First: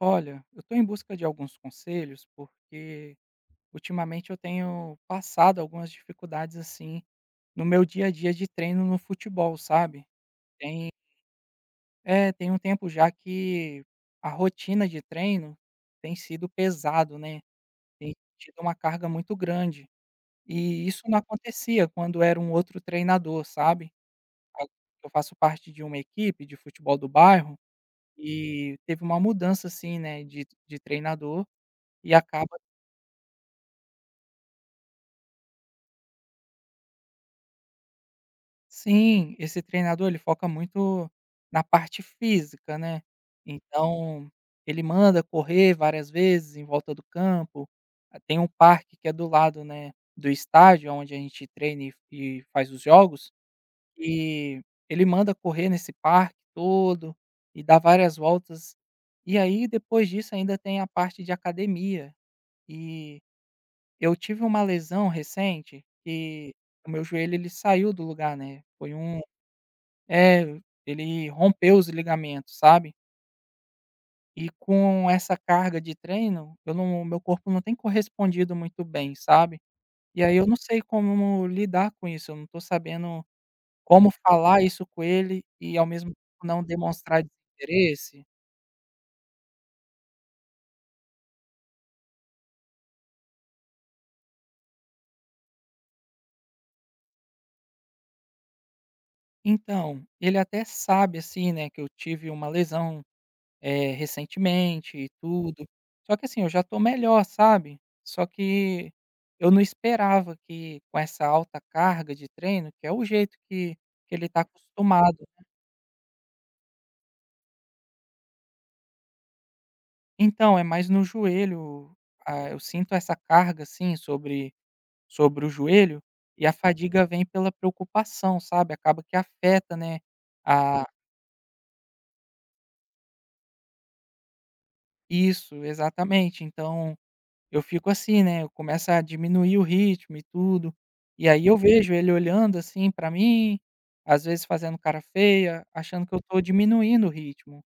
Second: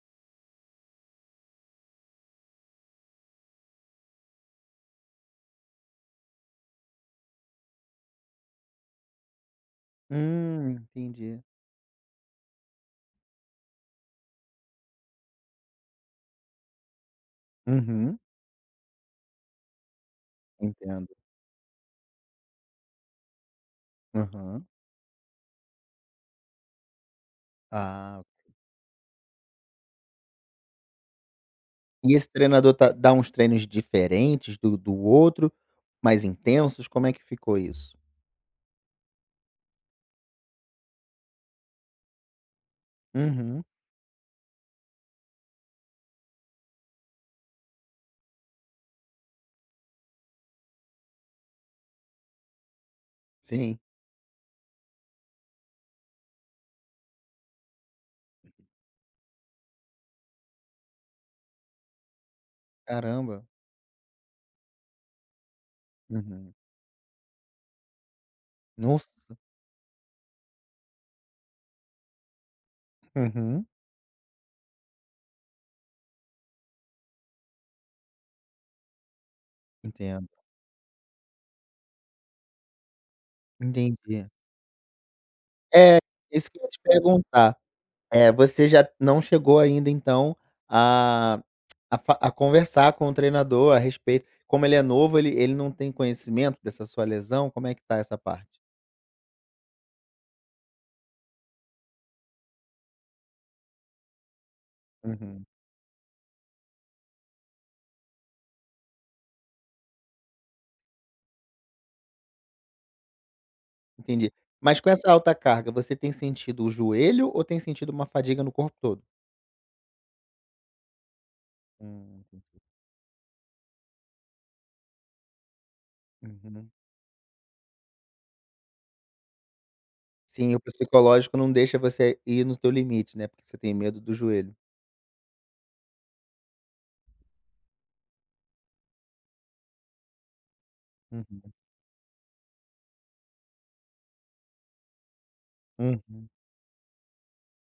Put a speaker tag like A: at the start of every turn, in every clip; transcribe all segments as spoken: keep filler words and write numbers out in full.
A: Olha, eu estou em busca de alguns conselhos, porque ultimamente eu tenho passado algumas dificuldades assim no meu dia a dia de treino no futebol, sabe?
B: Hum,
A: Tem,
B: entendi.
A: é, tem um tempo já que a rotina de treino tem sido pesado, né? Tem
B: Uhum,
A: tido uma carga muito grande. E isso
B: entendo.
A: não acontecia quando era um outro treinador, sabe? A-
B: Aham.
A: Eu faço parte de uma equipe de futebol do bairro
B: Ah,
A: e teve uma mudança assim, né, de, de treinador e
B: e esse
A: acaba.
B: treinador tá dá uns treinos diferentes do do outro, mais intensos, como é que ficou isso?
A: Sim, esse treinador ele foca muito na parte física, né.
B: Uhum,
A: Então, ele manda correr várias vezes em volta do campo. Ah, tem um parque que é do lado, né, do estádio onde a gente treina e e faz os jogos,
B: sim.
A: e ele manda correr nesse parque todo e dá várias voltas. E aí depois disso ainda tem a parte de academia. E
B: Caramba.
A: eu tive uma lesão recente
B: Uhum.
A: que o meu joelho ele saiu do lugar, né, foi um
B: Nossa.
A: é, ele rompeu os ligamentos, sabe.
B: Uhum,
A: E com essa carga de treino, eu não meu corpo não tem correspondido muito bem, sabe. E
B: entendo.
A: aí eu não sei como lidar com isso, eu não tô sabendo como
B: Entendi.
A: falar isso com ele e ao
B: É,
A: mesmo tempo
B: isso que
A: não
B: eu ia te
A: demonstrar
B: perguntar.
A: desinteresse.
B: é você já não chegou ainda então a a fa a conversar com o treinador a respeito, como ele é novo, ele ele não tem conhecimento dessa sua lesão, como é que tá essa parte?
A: Então, ele até sabe, assim, né, que eu tive uma lesão Eh, recentemente e
B: Uhum.
A: tudo. Só que assim, eu já estou melhor, sabe. Só que eu não esperava que com essa alta carga de treino, que é o jeito que que ele
B: Entendi.
A: está
B: Mas com essa
A: acostumado.
B: alta carga, você tem sentido o joelho ou tem sentido uma fadiga no corpo todo?
A: Então, é mais no joelho.
B: Hum,
A: Ah, eu
B: entendi.
A: sinto essa carga, assim, sobre sobre o joelho, e a
B: Uhum.
A: fadiga vem pela preocupação, sabe. Acaba que afeta, né,
B: Sim, o
A: a
B: psicológico não deixa você ir no teu limite, né, porque você tem medo do joelho.
A: isso, exatamente. Então, eu fico assim, né, eu começo a diminuir o ritmo e tudo, e aí
B: Uhum.
A: eu vejo ele olhando, assim, pra mim, às vezes fazendo cara feia, achando que eu
B: Uhum.
A: tô diminuindo o ritmo.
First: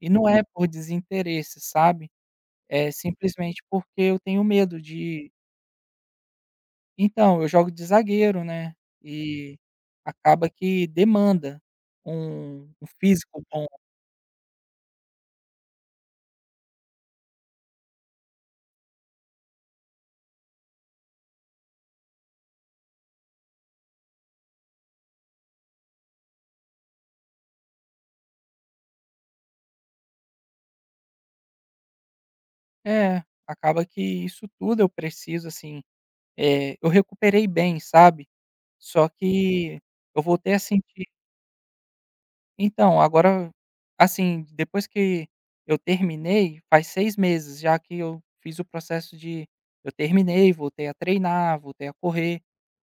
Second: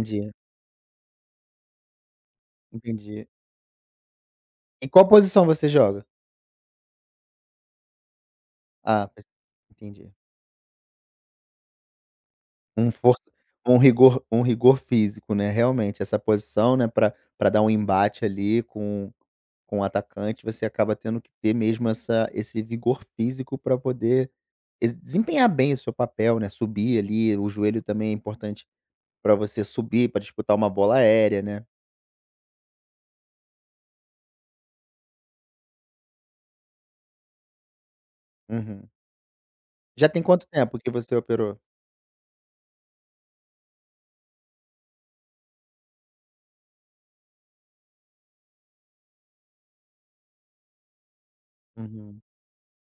A: E não é por desinteresse, sabe, é
B: entendi.
A: simplesmente porque eu tenho medo
B: E qual
A: de.
B: posição você joga?
A: Então, eu jogo de zagueiro, né,
B: Ah, pe
A: e
B: entendi.
A: acaba que demanda um um
B: Um força
A: físico bom.
B: um rigor um rigor físico, né, realmente essa posição, né, para pra dar um embate ali com com o atacante, você acaba tendo que ter mesmo essa esse vigor físico para poder ex desempenhar bem o seu papel, né, subir ali. O joelho também é importante para você subir, para disputar uma bola aérea, né.
A: É, acaba que isso tudo eu preciso, assim, eh, eu recuperei bem, sabe.
B: Uhum.
A: Só que
B: Já
A: eu
B: tem quanto
A: voltei a
B: tempo que
A: sentir.
B: você operou?
A: Então, agora, assim, depois que eu terminei, faz seis meses já que eu fiz o processo de. Eu terminei, voltei a treinar, voltei a
B: Uhum,
A: correr.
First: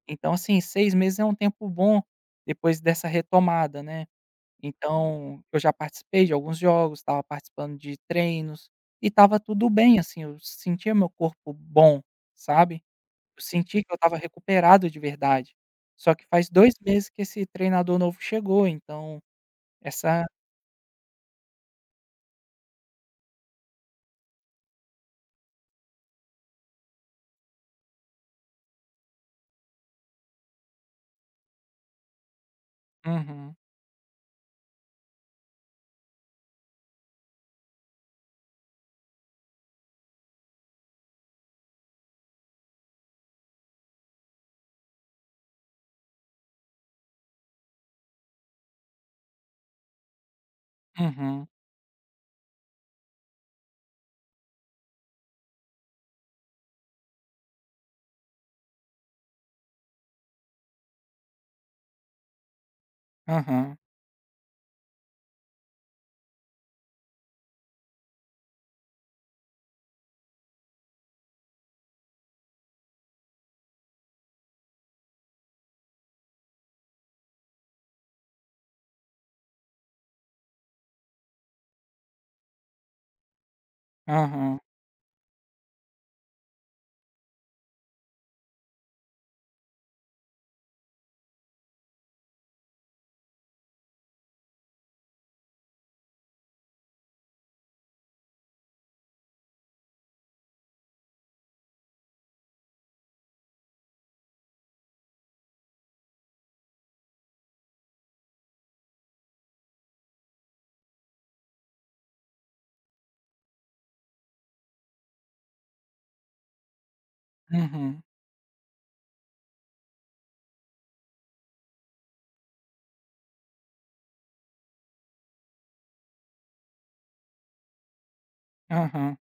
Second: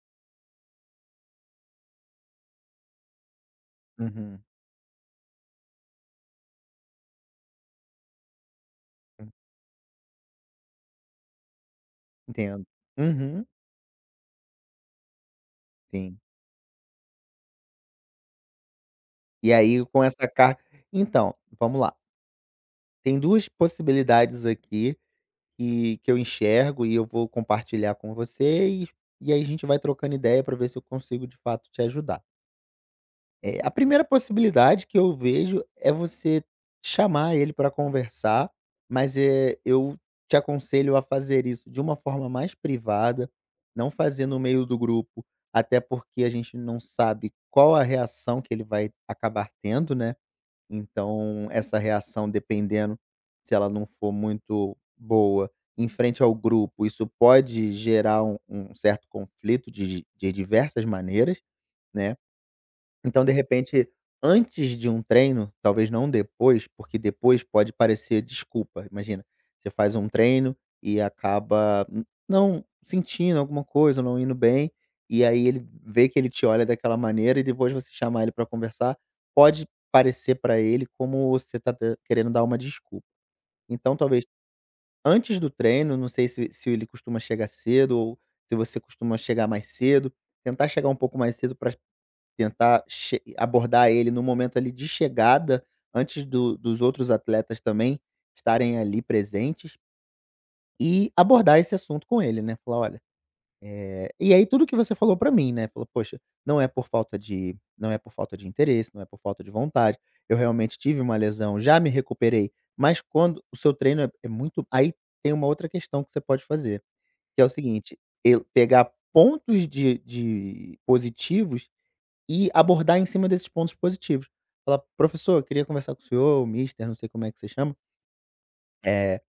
A: Então, assim, seis meses é um tempo bom depois dessa retomada, né.
B: uhum,
A: Então, eu já participei de alguns jogos, estava participando de treinos, e
B: hum,
A: estava tudo bem, assim, eu sentia meu corpo bom,
B: entendo.
A: sabe. Eu
B: Uhum,
A: senti que eu estava recuperado de verdade. Só
B: sim.
A: que faz dois meses que esse treinador novo chegou, então
B: E aí com
A: essa.
B: essa car então, vamos lá, tem duas possibilidades aqui que que eu enxergo, e eu vou compartilhar com você, e e aí a gente vai trocando ideia para ver se eu consigo de fato te ajudar.
A: Uhum,
B: Eh, a primeira possibilidade que eu vejo é você chamar ele para conversar, mas, eh, eu te aconselho a fazer isso de uma forma mais privada, não fazer no meio do grupo, até porque a gente não sabe qual a reação que ele vai acabar tendo, né.
A: uhum,
B: Então essa reação, dependendo, se ela não for muito boa, em frente ao grupo, isso pode gerar um um certo conflito de de diversas maneiras, né. Então, de
A: aham,
B: repente, antes de um treino, talvez não depois, porque depois pode parecer desculpa. Imagina, você faz um treino e acaba n- não sentindo alguma coisa, não indo bem, e aí ele vê que ele te olha daquela maneira e depois você chamar ele para conversar, pode parecer para ele como você tá da- querendo dar uma desculpa. Então, talvez
A: aham,
B: antes do treino, não sei se, se ele costuma chegar cedo ou se você costuma chegar mais cedo, tentar chegar um pouco mais cedo. Tentar che abordar ele no momento ali de chegada, antes do dos outros atletas também estarem ali presentes, e abordar esse assunto com ele, né, falar: "Olha", eh, e aí tudo que você falou pra mim, né, falou: "Poxa, não é por falta de não é por falta de interesse, não é por falta de vontade, eu realmente tive uma lesão, já me recuperei, mas quando o seu treino é é muito". Aí tem uma outra questão que você pode fazer, que é o seguinte:
A: uhum,
B: eu pegar pontos de de positivos e abordar em cima desses pontos positivos. Falar: "Professor, eu queria conversar com o senhor, o mister", não sei como é que você chama,
A: aham,
B: eh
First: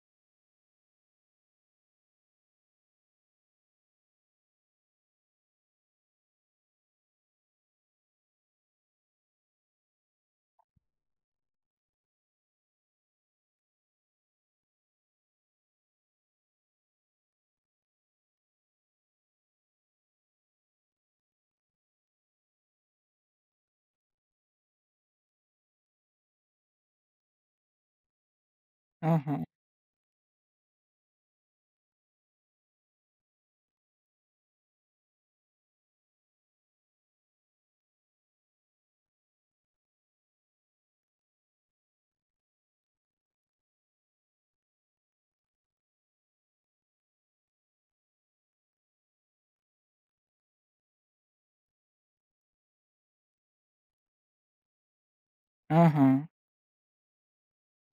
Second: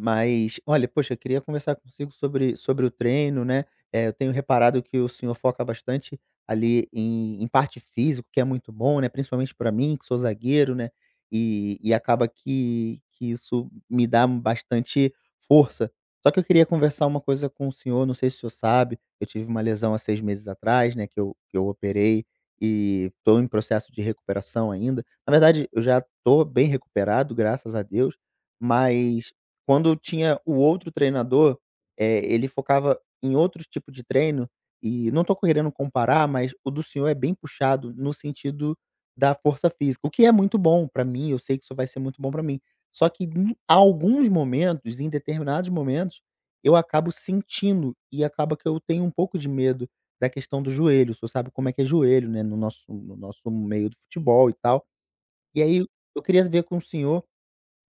B: mas, olha, poxa, eu queria conversar consigo sobre, sobre o treino, né? Eh, eu tenho reparado que o senhor foca bastante ali em, em parte físico, que é muito bom, né? Principalmente para mim, que sou zagueiro, né? E, e acaba que, que isso me dá bastante força. Só que eu queria conversar uma coisa com o senhor, não sei se o senhor sabe, eu tive uma lesão há seis meses atrás, né? Que eu, que eu operei e estou em processo de recuperação ainda. Na verdade, eu já estou bem recuperado, graças a Deus, mas
A: aham,
B: quando tinha o outro treinador, eh, ele focava em outro tipo de treino, e não tô querendo comparar, mas o do senhor é bem puxado no sentido da força física, o que é muito bom pra mim, eu sei que isso vai ser muito bom pra mim. Só que em alguns momentos, em determinados momentos, eu acabo sentindo, e acaba que eu tenho um pouco de medo da questão do joelho. O senhor sabe como é que é joelho, né, no nosso no nosso meio do futebol e tal. E aí eu
A: aham,
B: queria ver com o senhor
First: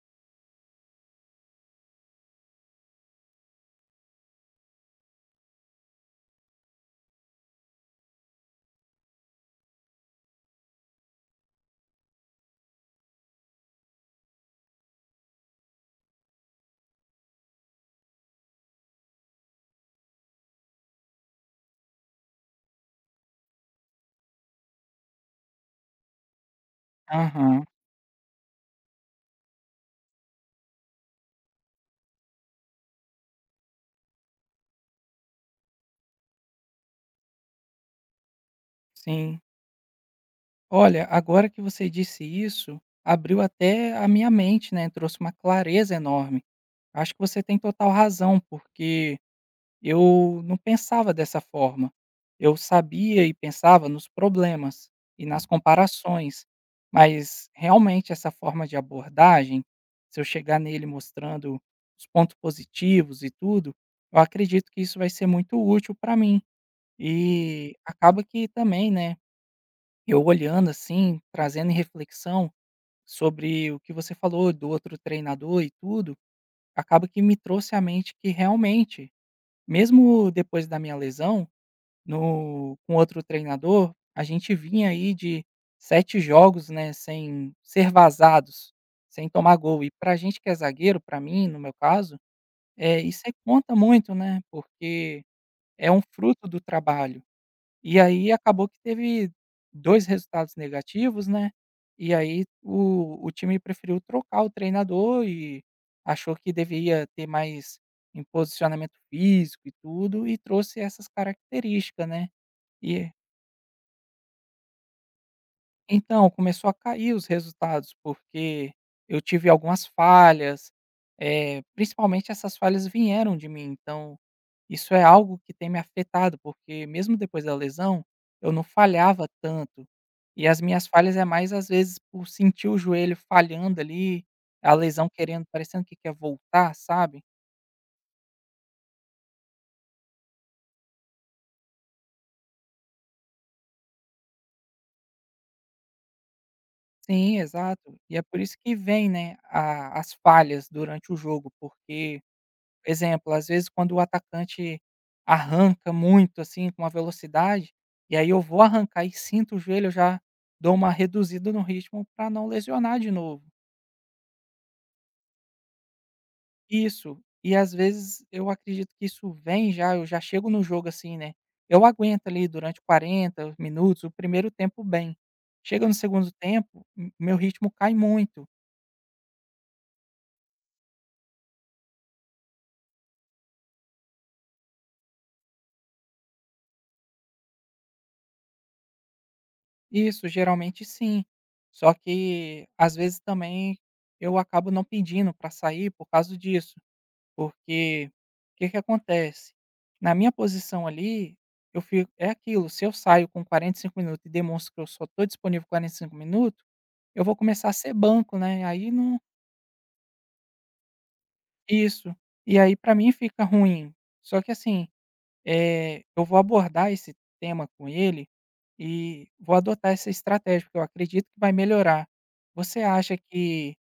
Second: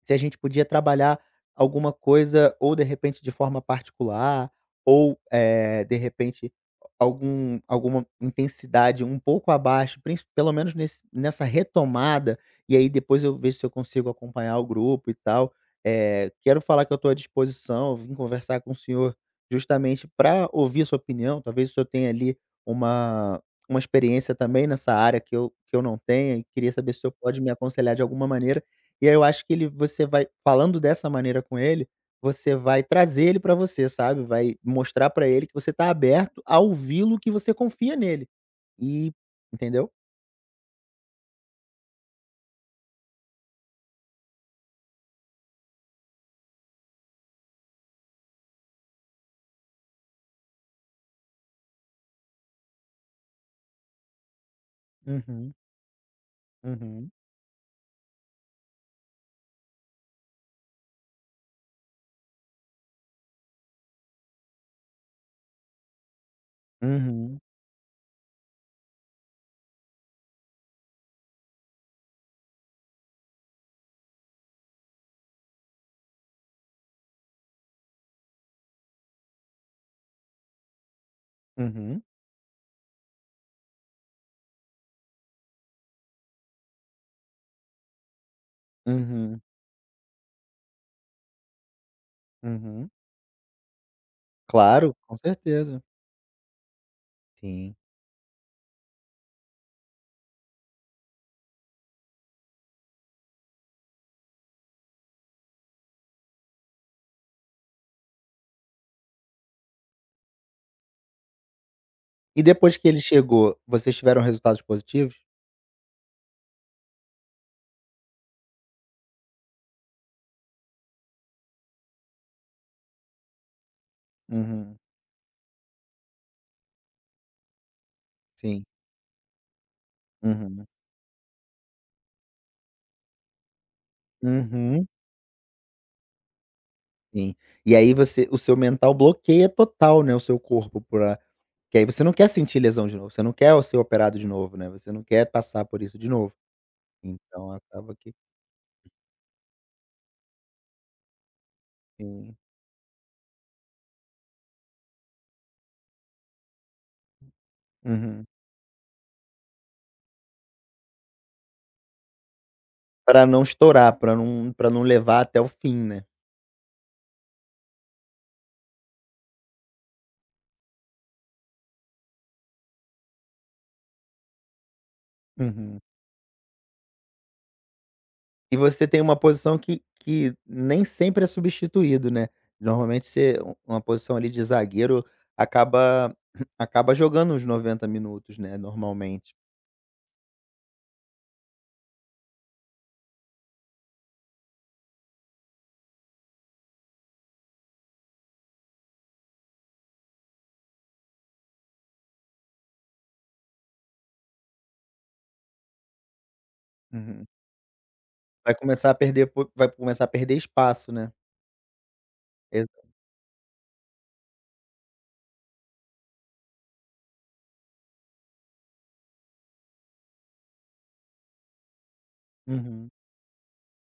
B: se a gente podia trabalhar alguma coisa ou de repente de forma particular, ou, eh, de repente algum alguma intensidade um pouco abaixo, princi pelo menos nesse nessa retomada, e aí depois eu vejo se eu consigo acompanhar o grupo e tal. Eh, quero falar que eu estou à disposição, vim conversar com o senhor justamente para ouvir a sua opinião. Talvez o senhor tenha ali uma uma experiência também nessa área que eu que eu não tenha, e queria saber se o senhor pode me
A: aham,
B: aconselhar de alguma maneira. E aí eu acho que ele você vai falando dessa maneira com ele, você vai trazer ele pra você, sabe, vai mostrar pra ele que você tá aberto a ouvi-lo, que você confia nele. E
A: sim.
B: entendeu?
A: Olha, agora que você disse isso, abriu até a minha mente, né, trouxe uma clareza enorme. Acho que você tem total razão, porque eu não pensava dessa forma. Eu sabia e pensava nos problemas e nas, uhum,
B: Uhum,
A: comparações,
B: uhum,
A: mas realmente essa forma de abordagem, se eu chegar nele mostrando os pontos positivos e tudo, eu acredito que isso vai ser muito útil para mim.
B: uhum,
A: E acaba que também, né, eu olhando assim, trazendo em reflexão sobre o que você falou do outro treinador e tudo, acaba que me trouxe à mente que realmente, mesmo depois da minha lesão,
B: uhum,
A: no com outro treinador, a gente vinha aí de sete jogos, né, sem ser vazados, sem
B: uhum,
A: tomar gol. E pra gente que é zagueiro, pra mim, no meu caso,
B: uhum.
A: eh, isso aí conta muito, né,
B: Claro, com
A: porque
B: certeza.
A: é um fruto do trabalho.
B: Sim.
A: E aí acabou que teve dois resultados negativos, né, e aí o o time preferiu trocar o treinador e achou que deveria ter mais em posicionamento físico e tudo, e trouxe essas características, né,
B: E depois que ele
A: e
B: chegou, vocês tiveram resultados positivos?
A: então, começou a cair os resultados, porque eu tive algumas falhas, eh, principalmente essas falhas vieram de mim, então
B: Uhum,
A: isso é algo que tem me afetado, porque mesmo depois da lesão, eu não
B: sim.
A: falhava tanto. E as
B: Uhum,
A: minhas falhas é mais, às vezes, por sentir o joelho falhando ali, a
B: uhum,
A: lesão querendo parecendo que quer voltar, sabe.
B: sim. E aí você o seu mental bloqueia total, né, o seu corpo, pra... Que aí você não quer sentir lesão de novo, você não quer ser operado de novo, né, você não quer passar por isso de novo.
A: Sim,
B: Então acaba
A: exato.
B: que
A: E é por isso que vem, né, a as falhas durante o jogo, porque
B: sim.
A: exemplo, às vezes quando o atacante arranca muito, assim, com uma velocidade, e
B: Uhum.
A: aí eu vou arrancar e sinto o joelho, eu já dou uma reduzida no ritmo para não lesionar de
B: Pra não
A: novo.
B: estourar, para não para não levar até o fim, né.
A: Isso. E às vezes eu acredito que isso vem já, eu já chego no jogo assim, né, eu aguento ali durante quarenta minutos, o primeiro tempo bem.
B: Uhum.
A: Chega no segundo tempo, m meu ritmo cai muito.
B: E você tem uma posição que que nem sempre é substituído, né. Normalmente você um- uma posição ali de zagueiro acaba acaba jogando uns noventa minutos, né, normalmente.
A: Isso, geralmente sim. Só que às vezes também eu acabo não pedindo para sair por causa disso. Porque, o que que acontece? Na minha posição ali, eu fico é aquilo, se eu saio com quarenta e cinco minutos e demonstro que eu só tô disponível quarenta e cinco minutos, eu
B: Uhum.
A: vou começar a ser banco,
B: Vai
A: né,
B: começar
A: aí
B: a
A: não.
B: perder po vai começar a perder espaço, né?
A: Isso. E aí
B: Exa
A: para mim fica ruim. Só que assim, eh, eu vou abordar esse tema com ele e vou adotar essa estratégia, porque eu acredito que vai melhorar. Você
B: Uhum.
A: acha que.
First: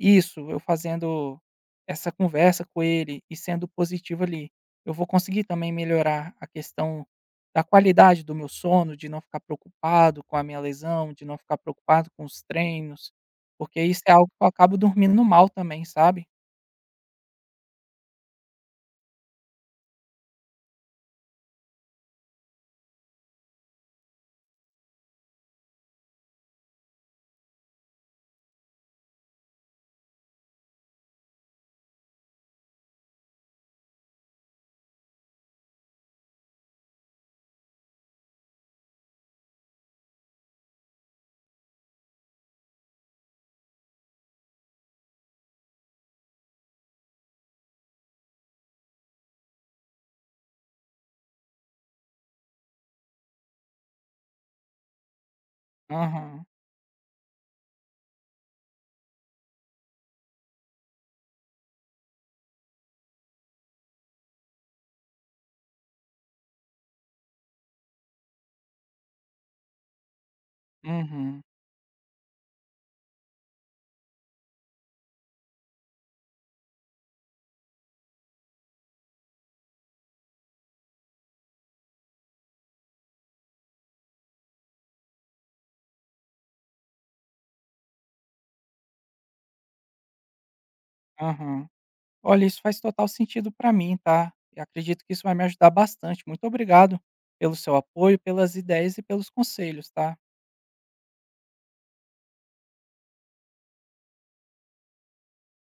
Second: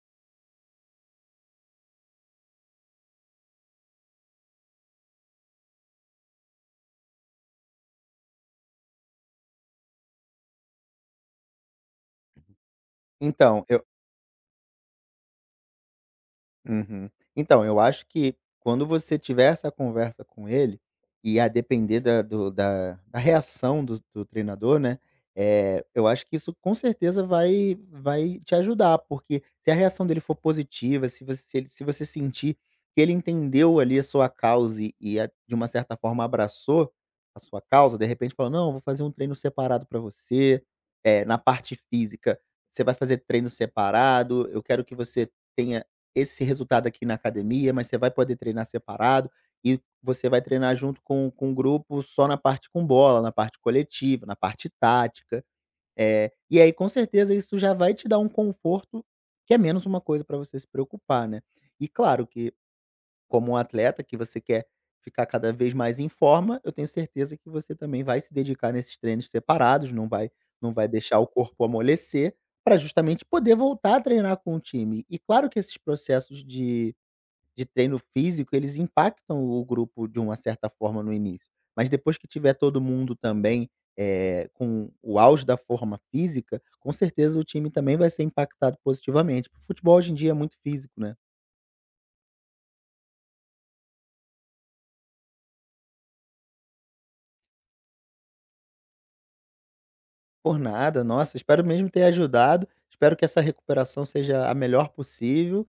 A: Isso, eu fazendo essa conversa com ele e sendo positivo ali, eu vou conseguir também melhorar a questão da qualidade do meu sono, de não ficar preocupado com a minha lesão, de não ficar preocupado com os treinos,
B: Então,
A: porque
B: eu
A: isso é algo que eu acabo dormindo mal também, sabe.
B: Uhum. Então, eu acho que quando você tiver essa conversa com ele, e a depender da, do- da, da reação do, do treinador, né? É, eu acho que isso com certeza vai, vai te ajudar, porque se a reação dele for positiva, se você, se ele- se você sentir que ele entendeu ali a sua causa, e, e a- de uma certa forma abraçou a sua causa, de repente falou: "Não, eu vou fazer um treino separado para você, é, na parte física. Você vai fazer treino separado, eu quero que você tenha esse resultado aqui na academia, mas você vai poder treinar separado e você vai treinar junto com, com o grupo só na parte com bola, na parte coletiva, na parte tática." Eh,
A: Aham,
B: e aí, com certeza, isso já vai te dar um conforto, que é menos uma coisa para você se preocupar, né? E claro que, como um atleta que você quer ficar cada vez mais em forma, eu tenho certeza que você também vai se dedicar nesses treinos separados, não vai não vai deixar o
A: uhum,
B: corpo amolecer, para justamente poder voltar a treinar com o time. E claro que esses processos de de treino físico, eles impactam o grupo de uma certa forma no início, mas depois que tiver todo mundo também, eh, com o auge da forma física, com certeza o time também vai ser impactado positivamente. O futebol hoje em dia é muito físico, né.
A: aham. Olha, isso faz total sentido para mim, tá. Eu acredito que isso vai me ajudar bastante. Muito obrigado pelo seu apoio, pelas ideias e pelos conselhos, tá.
B: Por nada. Nossa, espero mesmo ter ajudado. Espero que essa recuperação seja a melhor possível.